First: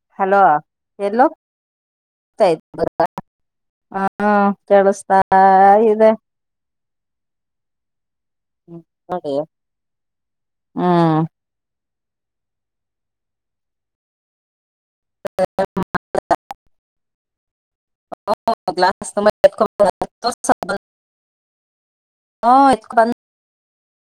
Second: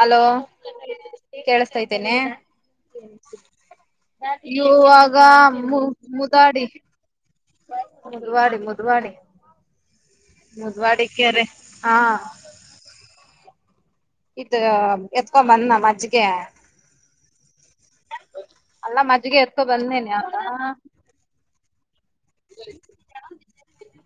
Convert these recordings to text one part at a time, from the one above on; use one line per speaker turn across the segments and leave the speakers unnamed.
Hello
ಎಲ್ಲೋ
ಕೇಳಸ್ತಾ ಆಯಿತಿ ಏನೇ
ಹೋಗ್ತಾ ಇತ್ತು ಹಾ
ಇವಾಗ
ಕೇಳಿಸ್ತಾ
ಮು
ಇದೆ
ಮುದಾಡಿ ಮುದುವಡಿ ಮುದುವಡಿ
ನೋಡಿ
ಮುದ್ವಾಡಿ
ಹ್ಮ್
ಕೆರೆ. ಹಾ ಎತ್ಕೊ ಬಂದ್ ನ ಮಜ್ಜಿಗೆ.
ಹ
ಅಲ್ಲ
ಗ್ಲಸ್ ತುಂಬಾ
ಮಜ್ಗೆ ಎತ್ಕೊ
ಎತ್ಕೊಂಡ್
ಬಂದೇನಿ ಅ
ಬಂದನ್ [unintelligible] ಹ್ಮತ್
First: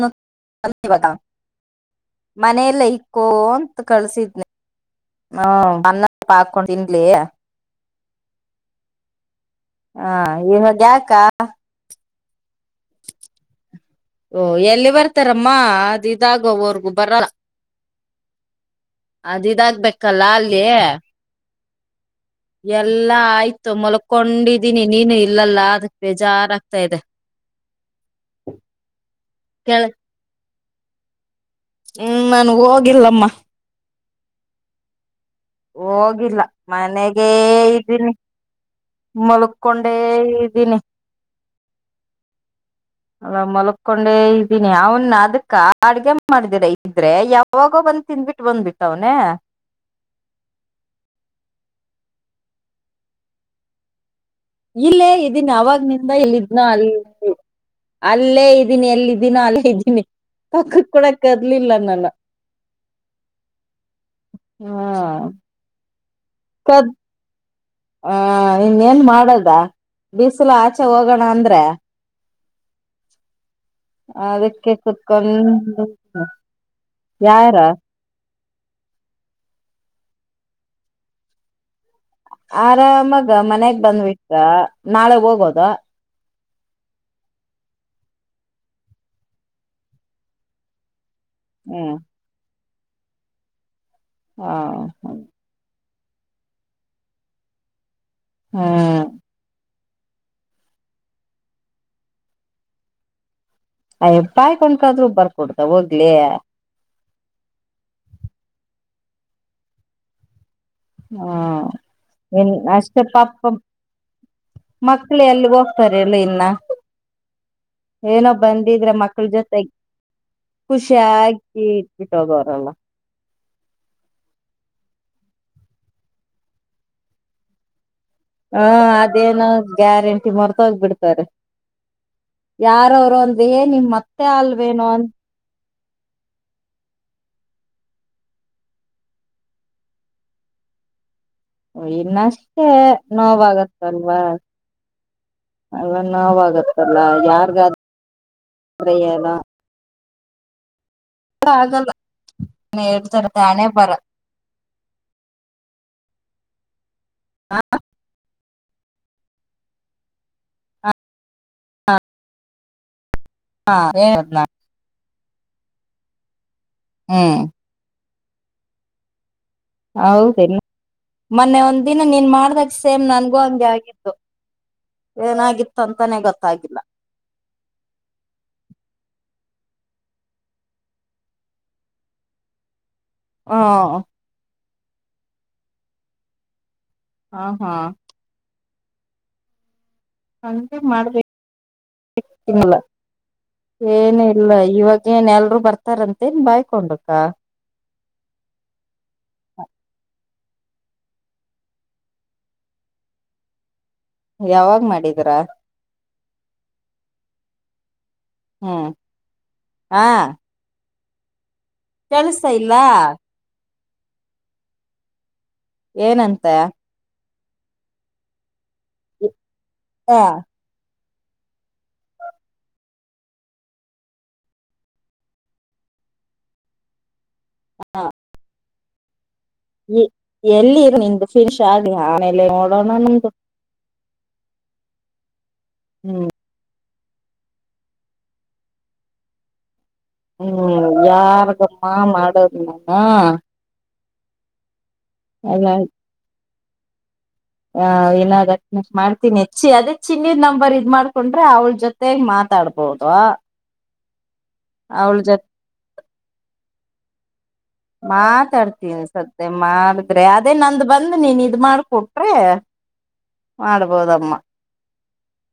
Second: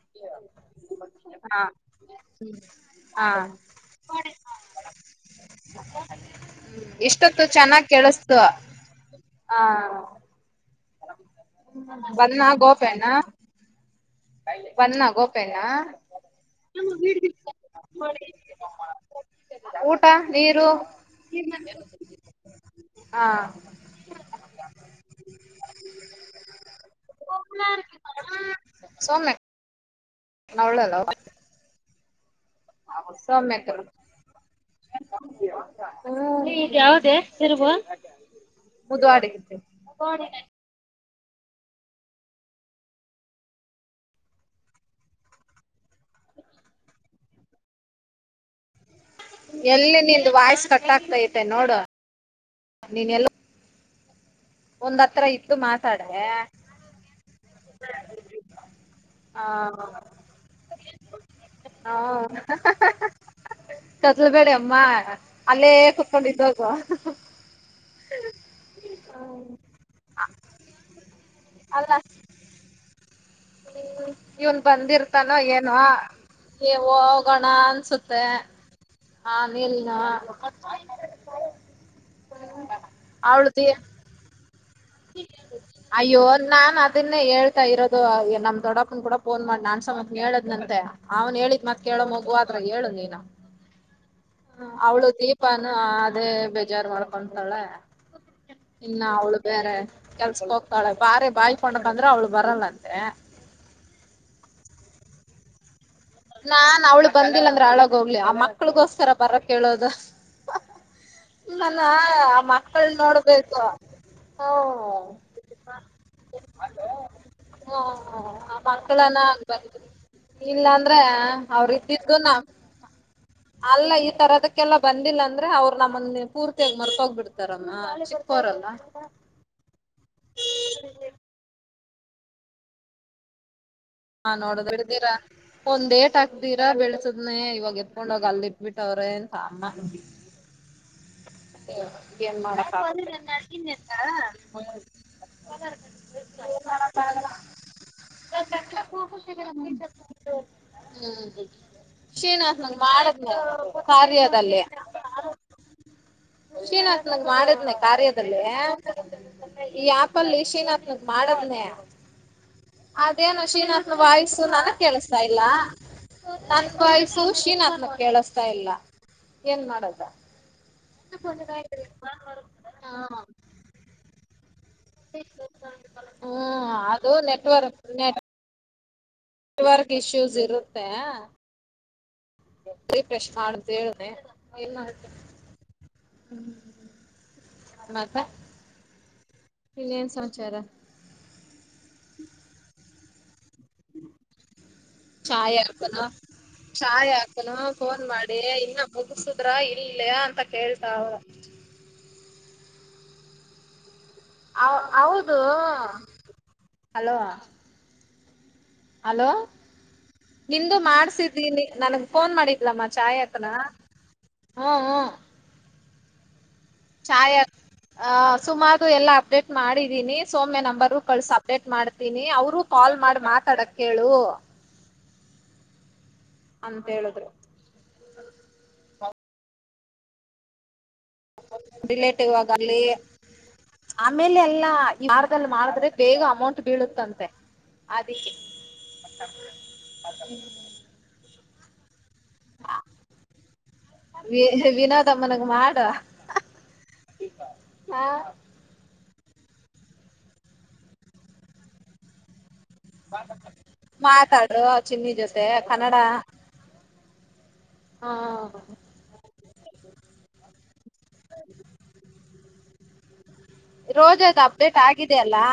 [unintelligible]
ಹಾ
ಮನೆಯಲ್ಲ ಇಕ್ಕೋ
ಹಾ
ಅಂತ ಕಳ್ಸಿದ್ನಿ ಹ್ಮಅನ್ನ ತುಪ್ಪ ಹಾಕೊಂಡು ತಿನ್ಲಿ
ಇಷ್ಟೊತ್ತು ಚೆನ್ನಾಗ್ ಕೇಳಿಸ್ತು
ಹ ಏನ್ [unintelligible] ಯಾಕಾ
ಬಂದ ನ ಗೋಪಣ
ಓ ಎಲ್ಲಿ ಬರ್ತಾರಮ್ಮ ಅದ ಇದಾಗವರ್ಗೂ ಬರಲ್ಲ ಅದ
ಊಟ
ಇದಾಗ್ಬೇಕಲ್ಲ ಅಲ್ಲಿ
ನೀರು
ಅಲಿಗೆ ಎಲ್ಲಾ
ಹಾ
ಆಯ್ತು ಮಲಕೊಂಡಿದ್ದೀನಿ ನೀನು ಇಲ್ಲಲ್ಲ ಅದಕ್ ಬೇಜಾರಾಗ್ತಾ ಇದೆ. [inaudible]
[inaudible]
[unintelligible]
ಅವಳಲ್ಲವಾ.
ಹ್ಮ ಹ್ಮ ನನ್ ಹೋಗಿಲ್ಲಮ್ಮ. ಹೋಗಿಲ್ಲ
ಹ್ಮ
ಮನೆಗೆೇ ಇದ್ದೀನಿ
ಮುದ್ವಾಡಿ
ಮಲ್ಕೊಂಡೇ ಇದ್ದೀನಿ ಅಲ್ಲ ಮಲಕೊಂಡೆ ಇದ್ದೀನಿ ಅವನ್ ಅದಕ್ಕ ಅಡ್ಗೆ ಮಾಡಿದಿರ ಇದ್ರೆ ಯಾವಾಗೋ ಬಂದ್ ತಿಂದ್ಬಿಟ್ಟು ಬಂದ್ಬಿಟ್ಟು
ಎಲ್ಲಿ ನಿಂದ ವಾಯಸ ಕಟ ಆಗ್ತಾ ಇತ್ತು ಮತ್ತ ನೋಡ ನೀನ್ ಎಲ್ಲ ಒಂದ್
ಇಲ್ಲೇ
ಹತ್ರ
ಇದೀನಿ
ಇತ್ತು
ಅವಾಗ
ಮಾತಾಡೆ
ನಿಂದ ಇಲ್ಲಿದ್ನ ಅಲ್ಲಿ ಅಲ್ಲೇ ಇದ್ದೀನಿ ಎಲ್ಲಿದ್ದೀನ
ಆ
ಅಲ್ಲೇ ಇದ್ದೀನಿ ಪಕ್ಕಕ್ ಕೂಡ ಕದಲಿಲ್ಲ ನಾನ
ಕದ್ಲಬೇಡಿ ಅಮ್ಮ
ಹಾ
ಅಲ್ಲೇ ಕುತ್ಕೊಂಡಿದ್ದೋಗು
ಕದ ಆ ಇನ್ನೇನ್ ಮಾಡದು ಬಿಸಿಲು ಆಚೆ ಹೋಗೋಣ ಅಂದ್ರೆ
ಹ್ಮ ಇವ್ನ್
ಅದಕ್ಕೆ
ಬಂದಿರ್ತಾನೋ ಏನ
ಕುತ್ಕೊಂಡ್
ನೀವು ಹೋಗೋಣ
ಯಾರ
ಅನ್ಸುತ್ತೆ ಹಾ ಮೇಲ್
ಆರಾಮಾಗ ಮನ್ಯಾಗ ಬಂದ್ವಿಟ್ಟ ನಾಳೆ ಹೋಗೋದ
ಅಯ್ಯೋ ನಾನ್ ಅದನ್ನೇ ಹೇಳ್ತಾ ಇರೋದು ನಮ್ ದೊಡ್ಡಪ್ಪನ್ ಕೂಡ ಫೋನ್ ಮಾಡಿ ನಾನ್ ಸಮತ್ ಹೇಳದ್ನಂತೆ ಅವ್ನ್ ಹೇಳಿದ
ಹ್ಮ್
ಕೇಳೋ ಮಗುವ ಹೇಳು ನೀನು ಹ ಅವಳು ದೀಪಾನ ಅದೇ ಬೇಜಾರ್ ಮಾಡ್ಕೊಂತಾಳ ಇನ್ನ
ಹ್ಮ್
ಅವಳು ಕೆಲ್ಸಕ್ ಹೋಗ್ತಾಳೆ ಬಾರಿ ಬಾಯಕೊಂಡ ಬಂದ್ರೆ ಅವ್ಳು ಬರಲ್ಲಂತೆ
ಅಯ್ ಪಾಯ್ ಕೊಂಡ್ಕಾದ್ರು ಬರ್ಕ ಕೊಡ್ತ ಹೋಗಿ
ನಾನ್ ಅವಳ ಬಂದಿಲ್ಲ ಅಂದ್ರೆ ಅಳಗೋಗ್ಲಿ ಆ ಮಕ್ಳಗೋಸ್ಕರ ಬರ ಕೇಳೋದು
ಹ್ಮ ಇನ್
ಮಕ್ಕಳ್
ಅಷ್ಟೇ ಪಪ
ನೋಡ್ಬೇಕು ಹ್ಮ್
ಮಕ್ಕಳಿ ಎಲ್ಲಿ ಹೋಗ್ತಾರೆ ಇಲ್ಲ ಇನ್ನ ಏನೋ
ಹ್ಮ್ ಆ
ಬಂದಿದ್ರೆ
ಮಕ್ಕಳನ್ನ
ಮಕ್ಕಳ ಜೊತೆ
ಬಂದ್ರು
ಖುಷಿ
ಇಲ್ಲಾಂದ್ರೆ
ಚಾಕಿ
ಅವ್ರ ಇದ್ದಿದ್ದುನ
ಇಟ್ಟಿಟ್ಟೋಗೋರಲ್ಲ
ಅಲ್ಲ ಈ ತರದಕ್ಕೆಲ್ಲ ಬಂದಿಲ್ಲ ಅಂದ್ರೆ ಅವ್ರು ನಮ್ಮನ್ನ ಪೂರ್ತಿಯಾಗಿ ಮರ್ಕೋಗ್ ಮರೆತೋಗ್ ಬಿಡ್ತಾರಮ್ಮ
ಹಾ ಅದೇನ ಗ್ಯಾರಂಟಿ ಮತ್ತೊಹೋಗ್ಬಡ್ತಾರೆ ಯಾರ ಅವರು ಅಂತ [unintelligible] ನಿಮ ಮತ್ತೆ
ಹಾ ನೋಡುದ
ಆಲ್ವೇನೋನ್
ಬಿಡ್ದಿರ ಒಂದ್ ಟಾಕ್ ಹಾಕ್ದೀರಾ ಬೆಳಸದ್ನನೆ ಇವಾಗ ಎತ್ಕೊಂಡೋಗ ಅಲ್ಲಿ ಇಟ್ಬಿಟ್ಟವ್ರೆ ಅಂತ ಅಮ್ಮ
ಇನ್ನಷ್ಟೇ ನೋವಾಗತ್ತಲ್ವಾ ಅಲ್ಲ ನೋವಾಗತ್ತಲ್ಲ ಯಾರ್ಗಾದ್ರೆ ಏನೋ
[unintelligible] ಹ್ಮ್
ಆಗಲ್ಲ
ಶ್ರೀನಿವಾಸನ ಮಾಡದ್ನ
ಹೇಳ್ತಾರೆ ಹಣೆ ಬರ
ಕಾರ್ಯದಲ್ಲಿ [inaudible] ಸೀನಾ ನಂಗ್ ಮಾಡಿದ್ನನೆ ಕಾರ್ಯದಲ್ಲಿ [unintelligible] ಈ ಆ್ಯಪಲ್ಲಿ ಯಶ ಏನತ್ನ ಮಾಡವನೇ ಅದೇನು
ಹ
ಶ್ರೀನಾತನಾ
ಹೇಳದ್
ವಾಯ್ಸ್
ನಾ
ತರ ಕೇಳಿಸುತ್ತೆ ಇಲ್ಲ ಇಲ್ಲ ನನ್ನ ವಾಯ್ಸ್
ಹ್ಮ್
ಶ್ರೀನಾಥ ತರ ಕೇಳಿಸ್ತಾ ಇರ್ತ ಇಲ್ಲ ಏನ್ ಮಾಡೋದು
ಹೌದೇನು ಮೊನ್ನೆ ಒಂದ ದಿನ ನೀನ್ ಮಾಡ್ದ ಸೇಮ್ ನನಗೂ ಹಾಗೆ ಆಗಿದ್ದು
ನೆಟ್ ವರ್ಕ್ ಬರ್ತಾ
ಗೊತ್ತಾಗಿಲ್ಲ
ಇಲ್ಲ ಹೂ ನೆಟ್ ವರ್ಕ್ ನೆಟ್ವರ್ಕ್ ಸಮಸ್ಯೆ ಇರುತ್ತೆ ಹ [inaudible] ರಿಫ್ರೆಶ್
ಹ
ಮಾಡೋಕೆ ಹೇಳಿಧೆ ಏನು ಮಾಡಿದೆ ಹೂ
ಹಾ ಹಾ
ಇನ್ನೇನ್ ಸಮಾಚಾರ
ಹಾಗೆ ಮಾಡಬೇಕು [unintelligible] ಏನೂ ಮಾಡೋಕೆ ಬರೋದಿಲ್ಲ ಇವಾಗ ಏನ್
ಚಾವಿ
ಎಲ್ರುೂ ಬರ್ತಾರಂತೇನ್ ಬಾಯ್ಕೊಂಡಕ್ಕ
ಹಾಕೋನ ಫೋನ್ ಮಾಡಿ ಇನು ಮುಗಿಸಿದರ ಇಲ್ಲಾ ಕೇಳ್ತಾವ ಹ
ಯಾವಾಗ್ ಮಾಡಿದೀರಾ
ಹೌದು ಹಲೋ
ಹ್ಮ್
ಹಲೋ
ಹಾ
ನಿಂದು ಮಾಡ ತಿದೆ [unintelligible] ನನ್ಗ್ ಫೋನ್
ಕೇಳಿಸ್ತಾ ಇಲ್ಲ
ಮಾಡಿದ್ಲಮ್ಮ ಚಾಯ ಅಕ್ಕನಾ ಹೂ ಹೂ
ಏನಂತೆ
ನಾಯಕ್ ಹಾ ಸುಮಕ್ ಎಲ್ಲ ಅಪ್ಡೇಟ್
ಹ
ಮಾಡಿದ್ದೀನಿ ಸೌಮ್ಯ ನಂಬರ್ ಕಾಲ್ ಸಪರೇಟ್ ಮಾಡ್ತೀನಿ ಅವರುಕಾಲ್ ಮಾಡಿ ಮಾತಾಡಕ್ ಹೇಳು ಅಂತ ಹೇಳಿದ್ರು
ಹಾ ಹ್ಮ್ ಎಲ್ಲಿ ಇ
ರಿಲೇಟಿವ್ ಆಗಲಿ ಆಮೇಲೆ ಎಲ್ಲಾ ಯಾರದಲ್ಲಿ ಮಾಡಿದ್ರೆ ಬೇಗ
ಹ್ಮ್
ಅಮೌಂಟ್ ಬೀಳುತ್ತಂತ ಮತ್ತೆ ಅದಕ್ಕೆ
ಹ್ಮ್ ಯಾರ್ ಮಾ ಮಾಡೋದ ನಾಮ
ಹ ವಿನೋದ್ ಮನೇಗ್ ಮಾಡು
ಹ ಏನರ್ ಮಾಡು ನಿಚ್ಚಿ ಅದೇ ಚಿನ್ನಯರ್ ನಂಬರ್ ಇದ್ ಮಾಡ್ಕೊಂಡ್ರೆ ಅವ್ಳ ಜೊತೆಗ್ ಮಾತಾಡ್ಬದ್ದ
ಹಾ ಮಾತಡ್. ಚಿನ್ನಿ ಜೊತೆ ಕನ್ನಡ. ಹ
ಮಾತಾಡ್ತೀವಿ ಸದ್.. ಅದೇ ಮಾಡಿದ್ರೆ ಅದೇ ನಂದು.. ಬಂದ ನೀನ್ ಇದ್ ಮಾಡ್ಕೊಟ್ರೆ.. ಮಾಡ್ಬೋದಮ್ಮ
ರೋಜದು ಅಪ್ಡೇಟ್ ಆಗಿ.. ಇದೆ ಅಲ್ಲಾ.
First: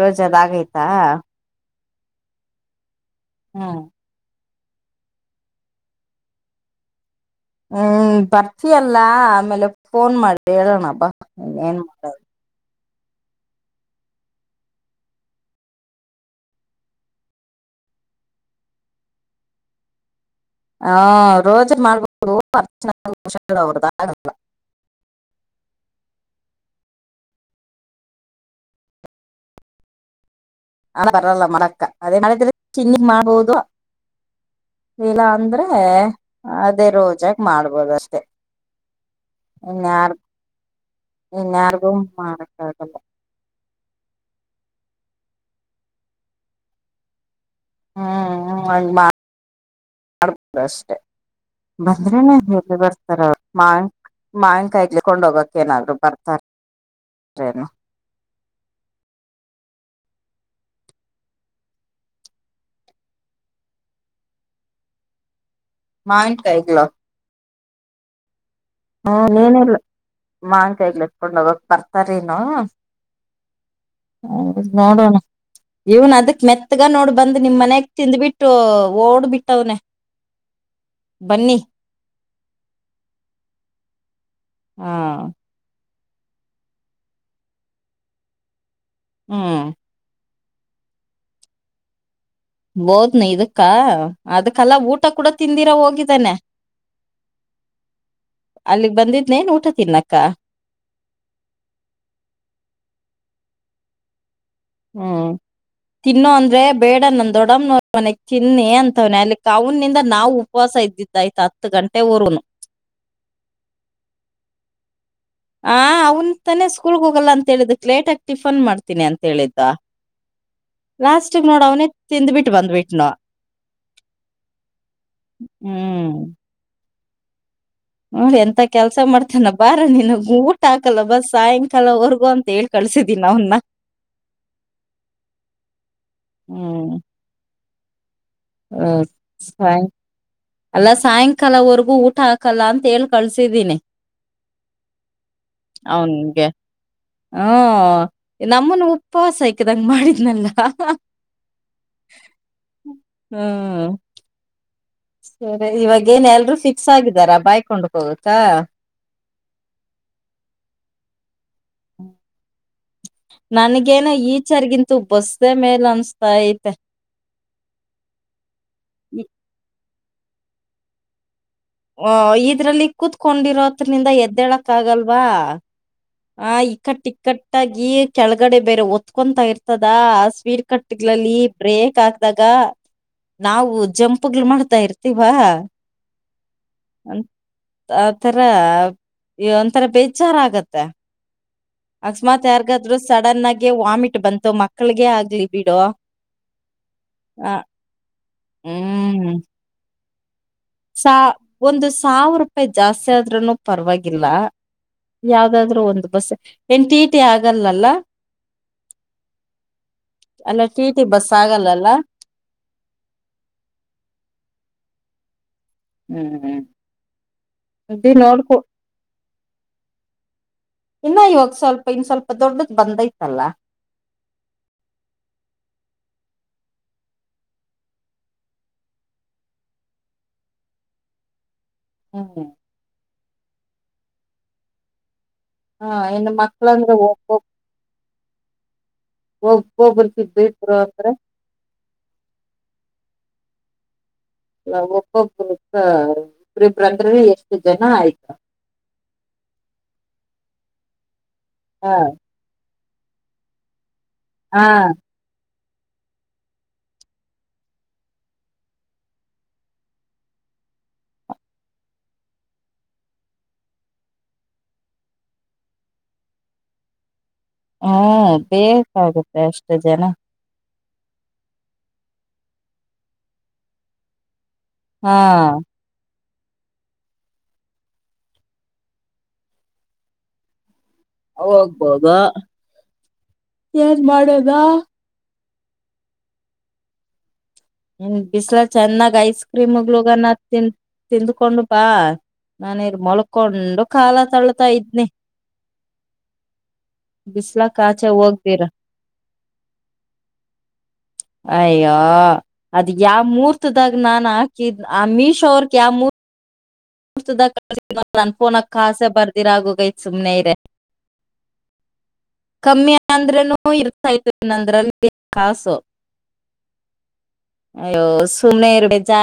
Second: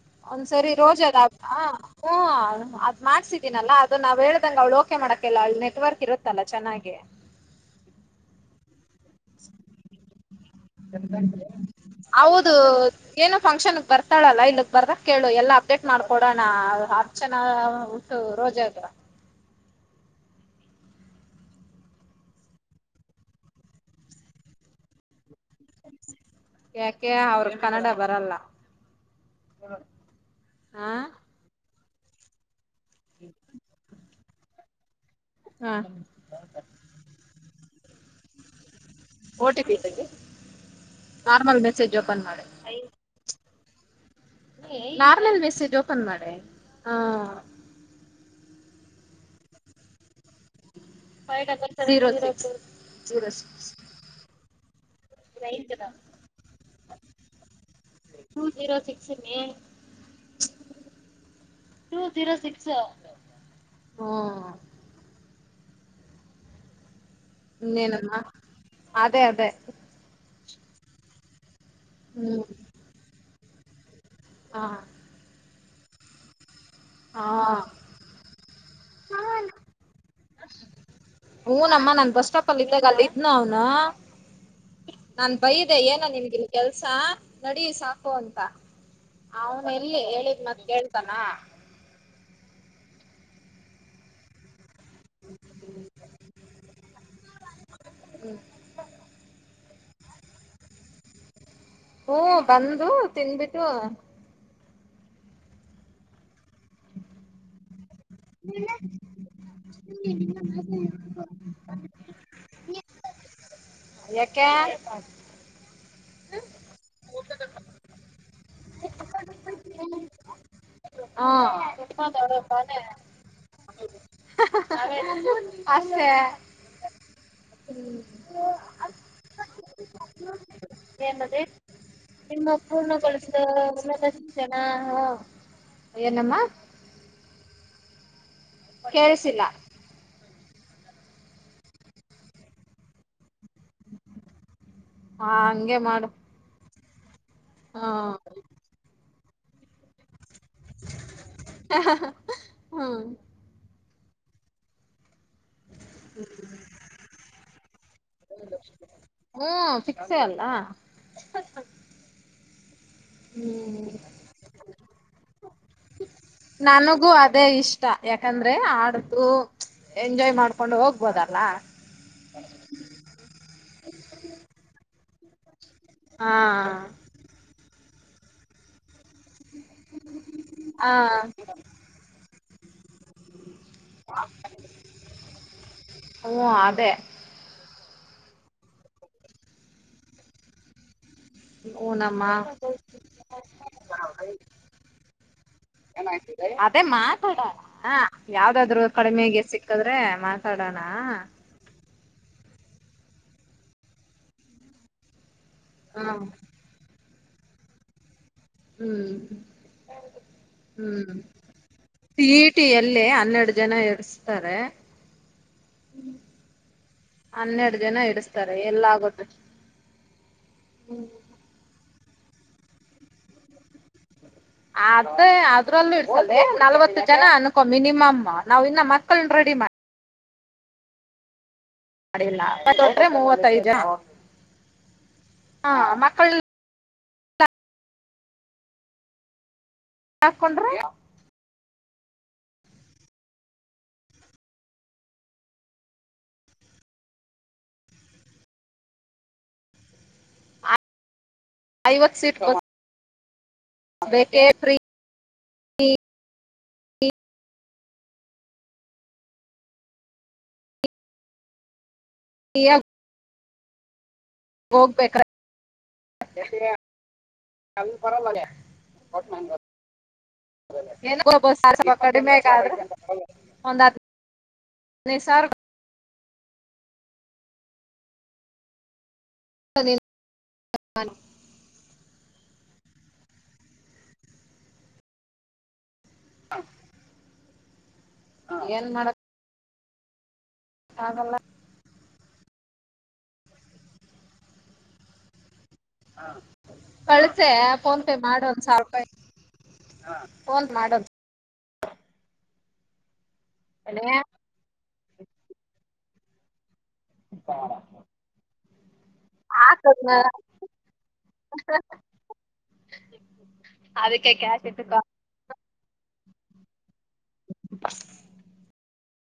ರೋಜ್ ಅದ್
ಒಂದ್ಸರಿ
ಆಗೈತಾ
ರೋಜದ [unintelligible] ಹ್ಮ. ಮಾಡ್ಸಿದೀನಲ್ಲ
ಹ್ಮ್
ಅದನ್ನ ನಾವು ಹೇಳ.. ನನ್ಗ ಅವಳು ಓಕೆ ಮಾಡಕಲ್ಲ ಅವಳ ನೆಟ್ವರ್ಕ್ ಇರುತ್ತಲ್ಲ ಚೆನ್ನಾಗಿ.
ಹ್ಮ್ ಬರ್ತಿಯ ಲ್ಲಾ ಆಮೇಲೆ ಫೋನ್ ಮಾಡಿ ಹೇಳೋಣ ಬಾ ನೀ ಏನ್ ಮಾಡದು.
ಏನೊ ಫಂಕ್ಷನ್ಗೆ ಬರ್ತಾಳಲ್ಲ ಇಲ್ಲಕ್ ಬರ್ಕೇಳು ಎಲ್ಲಾ ಅಪ್ಡೇಟ್ ಮಾಡ್ಕೊಡೋಣ ಅರ್ಚನಾ ಉಟು ರೋಜತ್ರ
ಹಾ ರೋಜರು ಮಾಡ್ಬೋುದುರ್ಷ ಅವ್ರದ ಆಲ್ಲ
ಯಾಕೆ ಅವರು ಕನ್ನಡ ಬರಲ್ಲ. ಹಾ
ಅ ಬರಲ್ಲ ಮಾಡಕ್ಕ ಅದೇನ್ ಮಾಡದ್ರಿ. ಚಿನ್ನಿ ಮಾಡ್ಬೋದು. ಇಲ್ಲ ಅಂದ್ರೆ ಅದೇ ರೋಜಾಗ ಮಾಡ್ಬೋದಷ್ಟೆ-
ಓ ಟಿ ಪಿ ತೆಗಿ
ಇನ್ಯಾರ್-
ನಾರ್ಮಲ್
ಇನ್ಯಾರ್ಗು
ಮೆಸೇಜ್ ಓಪನ್ ಮಾಡೆ
ಮಾಡಕ್ಕಾಗಲ್ಲ.
ನಾರ್ಮಲ್ ಮೆಸೇಜ್ ಓಪನ್ ಮಾಡೇ ಹಾ
ಹ್ಮ್ ಮಾಡಬ [unintelligible]
ಜೀರೋ
ಬಂದ್ರೇನೆ
ಸಿಕ್ಸ್
ಎಲ್ಲಿ ಬರ್ತಾರ
ಜೀರೋ
ಮಾ
ಸಿಕ್ಸ್
ಮಾವಿನಕಾಯಿ ಜಜ್ಕೊಂಡ್ ಹೋಗಕ್ಕೇನಾದ್ರೂ ಬರ್ತಾರೇ -ರೆನೊ..
two zero six May two zero six
ಮಾವಿನಕಯೀಗ್ಳ?
ಇನ್ನೇನಮ್ಮ
ಹಾ
ಅದೇ ಅದೇ
ನೀನೆಲ್ ಮಾವಿನ್ ಕಾಯೀಗಳ್ ಏತ್ಕೊಂಡೋಗೋ ಬರ್ತಾರೇನೋ
ಹ್ಮ್
ಹೌದು,
ಹಾ
ನೋಡೋಣ. ಇವನ್ ಅದಕ್ ಮೆತ್ ತ್ಗ ನೋಡ್
ಹಾ
ಬಂದ್ ನಿಮ್ ಮನಯಾಗ್ ತಿಂದ್ಬಿಟ್ಟು ಓಡ್ಬಿಟ್ಟವ್ನೆ.
ಹುನಮ್ಮ ನನ್ ಬಸ್ ಸ್ಟಾಪ್ ಅಲ್ಲಿ ಇದ್ದಾಗ ಅಲ್ಲಿ ಇದ್ನೋ. ನಾ
ಹಾ
ನಾನ್ ಬೈದೆ ಏನ್ [inaudible] ನಿನಗಿಲ್ ಕೆಲ್ಸ, ನಡೀ ಸಾಕು ಅಂತ.
ಹ್ಮ್
ಅವನು ಎಲ್ಲಿ ಹೇಳಿದ್ ಮತ್ ಹೇಳ್ತಾನ?
ಬೋದ್ನ ಇದಕ್ಕ? ಅದಕ್ ಕಲ ಊಟ ಕೂಡ ತಿಂದಿರ ಹೋಗಿದ್ದಾನೆ, ಅಲ್ಲಿಗ್ ಬಂದಿದ್ನೇನ್ ಊಟ ತಿನ್ನಕ್? ಕ್ಕಾ
ಹ್ಮ ಬಂದು ತಿನ್ಬಿಟ್ಟು
ಹ್ಮ್- ತಿನ್ನೋ ಅಂದ್ರೆ ಬೇಡ ನ ದೊಡಮ್ನೋರ್ ಮನೆಗ್ ತಿನ್ನಿ ಅಂತವ್ನೆ, ಅಲ್ಲಿ ಕಾವ್ನಿಂದ ನಾವ್ ಉಪವಾಸ ಇದ್ದಿದ್ದಾಯ್ತ ಹತ್ತು ಗಂಟೆ ವರುನು
ಯಾಕೆ
ಹ ಅವ್ನ್ ತಾನೇ ಸ್ಕೂಲ್ ಹೋಗಲ್ಲ ಅಂತ ಹೇಳಿದ್ದಕ್ ಲೇಟ್ ಆಗಿ ಟಿಫನ್ ಮಾಡ್ತನಿ ಅಂತ ಹೇಳಿದ್ ತ್ತಾ
ಹಾ ತುಂಬದ್ ಅವ್ರೇ ತಾನೇ? [inaudible] ಅಷ್ಟೇ
ಹು ಎಂತ ಕೆಲ್ಸ ಮಾಡ್ತೇನಬ್ ಬಾರ ನೀನು ಊಟ ಹಾಕಲ್ಲ ಬಾ ಸಾಯಂಕಾಲ ಹೊರ್ಗೂ ಅಂತ ಹೇಳ್ ಕಳ್ಸಿದೀನಿ ಅವನ್ನ.
ಏನಮ್ಮ
ಹ್ಮ್
ಕೇಳಿಸಿಲ್ಲ
[unintelligible] ಅಲ್ಲ ಸಾಯಂಕಾಲವರೆಗೂ ಊಟ ಹಾಕಲ್ಲ ಅಂತ ಹೇಳ್ ಕಳ್ಸ ಟಿದ್ದೀನಿ
ಹ ಹಂಗೆ ಮಾಡು
ಅವನ್ಗೆ
ಹ
ಹ್ಮ ನಮ್ಮನು ಪಾಸ್ [unintelligible] ಹಂಗ್ ಮಾಡಿದ್ನಲ್ಲ.
[inaudible] ಹ ಹ ಹಮ್
ಹಾ ಸರಿ ಇವಾಗ ಏನ್ ಎಲ್ರು ಫಿಕ್ಸ್ ಆಗಿದಾರಾ? ಬೈಕ್. [unintelligible]
ಹ್ಮ ಪಿಕ್ಸೆ ಅಲ್ಲ
ಹ್ಮ
ಹ್ಮ್
ನನ್ಗೇನು ಈಚಾರಿಗಿಂತು ಬಸ್ ಮೇಲ್. [unintelligible]
ನಾನಗು ಆ ಅ ಇಷ್ಟ ಯಾಕಂದ್ರೆ ಅ ಆಡತು ಎಂಜಾಯ್ ಮಾಡ್ಕೊಂಡು ಹೋಗ್ಬೋದಲ್ಲ
ಹ ಇದ್ರಲ್ಲಿ ಕುೂತ್ಕೊಂಡಿರೋದು ಇದರಿಂದ ಎದ್ದೇಳಕ್ ಆಗಲ್ವಾ
ಹಾ
ಹ ಇಕ್ಕಟ್ಟಿ ಕಟ್ಟಾಗಿ ಕೆಳಗಡೆ ಬೇರೆ ಒತ್ಕೊತಾ ಇರ್ತ ಆತದಾ ಸ್ಪೀಡ್
ಹ
ಕಟ್ಗಳಲ್ಲಿ ಬ್ರೇಕ್ ಹಾಕ್ದಾಗ ತಾ ನಾವು ಜಂಪ್ಗಳು ಮಾಡ್ತಾ ಇರ್ತೀವಾ
ಹ್ಮ ಅದೇ
ಅ ಆತರ ಒಂಥರ ಬೇಜಾರ ಆಗತ್ತೆ
ಹೂ ನಮ್ಮ
ಸಡನ್ ಆಗಿ ವಾಮಿಟ್ ಬಂತು ಮಕ್ಕಳಿಗೆ ಆಗ್ಲಿ ಬಿಡು
ಅದೇ ಮಾತಾ
ಅ
ಆಡ ಯಾವ್ದಾದ್ರು
ಹ್ಮ್
ಕಡಿಮೆಗೆ ಸಿಕ್ಕದ್ರೆ
ಸಾ ಒಂದು
[inaudible]
ಸಾವಿರ ರೂಪಾಯಿ ಜಾಸ್ತಿ ಆದ್ರೂನು ಪರವಾಗಿಲ್ಲ ಯಾವ್ದಾದ್ರು
ಹ
ಒಂದು ಬಸ್ ಹೆಂತಿ ತೆ ಆಗಲ್ಲಲ್ಲ
ಹ್ಮ್
ಅಲ್ಲ ಟಿ ಟಿ
ಹ್ಮ್
ಬಸ್ ಆಗಲ್ಲಲ್ಲ
ಟಿ ಟಿ ಯಲ್ಲೆ ಹನ್ನೆರಡು ಜನ ಇಡ್ಸ್ತಾರೆ
ಹ್ಮ್
ಹನ್ನೆರಡು ಜನ
ಅದೇ
ಇಡಸ್ತಾರೆ
ನೋಡ್ಕೊ
ಎಲ್ಲ ಆಗುತ್ತೆ
ಇನ್ನ ಇವಾಗ ಸ್ವಲ್ಪ ಇನ್ ಸ್ವಲ್ಪ ದೊಡ್ಡದ ಬಂದೈತಲ್ಲ
ಅದೇ ಅದ್ರಲ್ಲೂ ಇರ್ತದೆ ನಲ್ವತ್ತು ಜನ ಅನ್ಕೊ ಮಿನಿಮಮ್ ನಾವ್ ಇನ್ನ ಮಕ್ಕಳನ್ನ ರೆಡಿ ಮಾಡ
ಹ್ಮ್
[inaudible] ಮೂವತ್ತೈದು [inaudible]
ಹಾ ಇನ್ ಮಕ್ಕಳಂದ್ರ [inaudible]
ಹಾಕೊಂಡ್ರೆ
[inaudible] [inaudible] ನ ಒಬ್ಬ ಇಬರಿಬರಂದ್ರೆ ಎಷ್ಟು ಜನ ಆಯ್ತ
ಐವತ್ತು ಸೀಟ್ [inaudible] ಇಪ್
ಹಾ
ಈಯಬ್ ಹೋಗ್ಬೇಕ್ರ [unintelligible] ಬರ್ತೀನ
ಹ್ ಹ್ಹ್ಹ್ ಬೇಕಾಗುತ್ತೆ ಅಷ್ಟೇ ಜನ
[unintelligible]
ಹ-
ಹದಿನೈದು ಸಾವಿರ
ಹ
[unintelligible]
ಹೋಗ್ಬೋದ್ ಏನ್ ಮಾಡೋದಾ
[inaudible]
ಉಮ್ಮ್ ಬಿಸ್ಲ
ಏನ್
ಚೆನ್ನಾಗ
ಮಾಡಕ್
ಐಸ್ಕ ಟೀ ಮೊಗುಳ್ಗ ನಾಥ್ ತಿನ್
ಆಗಲ್ಲ
ತಂದುಕೊಂಡು ಬಾ ನಾನಿರ್ ಮಲ್ಕೊಂಡು ಕಾಲತಳ್ತಾ ಇದ್ನಿ
ಕಳಸೆ
ಬಿಸ್ಲಾಕ್
ಫೋನ್
ಆಚೆ
ಪೇ
ಹೋಗ್ದಿರ
ಮಾಡೋಂದ್ ಸಾವಿರ ರೂಪಾಯಿ ಫೋನ್ ಮಾಡೋದು
ಆಯೋ ಅದ್ ಯಾವ ಮೂರ್ ತು ದಾಗ್
ಏನೇ
ನಾನು ಹಾಕಿದ್ ಅಮಿಶೋ ಅವರ್ [unintelligible] ಕಾಸ ಬರ್ದಿರ ಆಗೋಗೈ ಸುಮ್ನೆ ಇ್ರ ಕಮ್ಮಿ ಅಂದ್ರನು ಇರ್ತಾ ಇತ್ ನೀನ್ನಂದ್ರಲ್ಲಿ ಕಾಸು ಅಯ್ಯೋ ಸುಮ್ನೆ ಇರು ಚಾ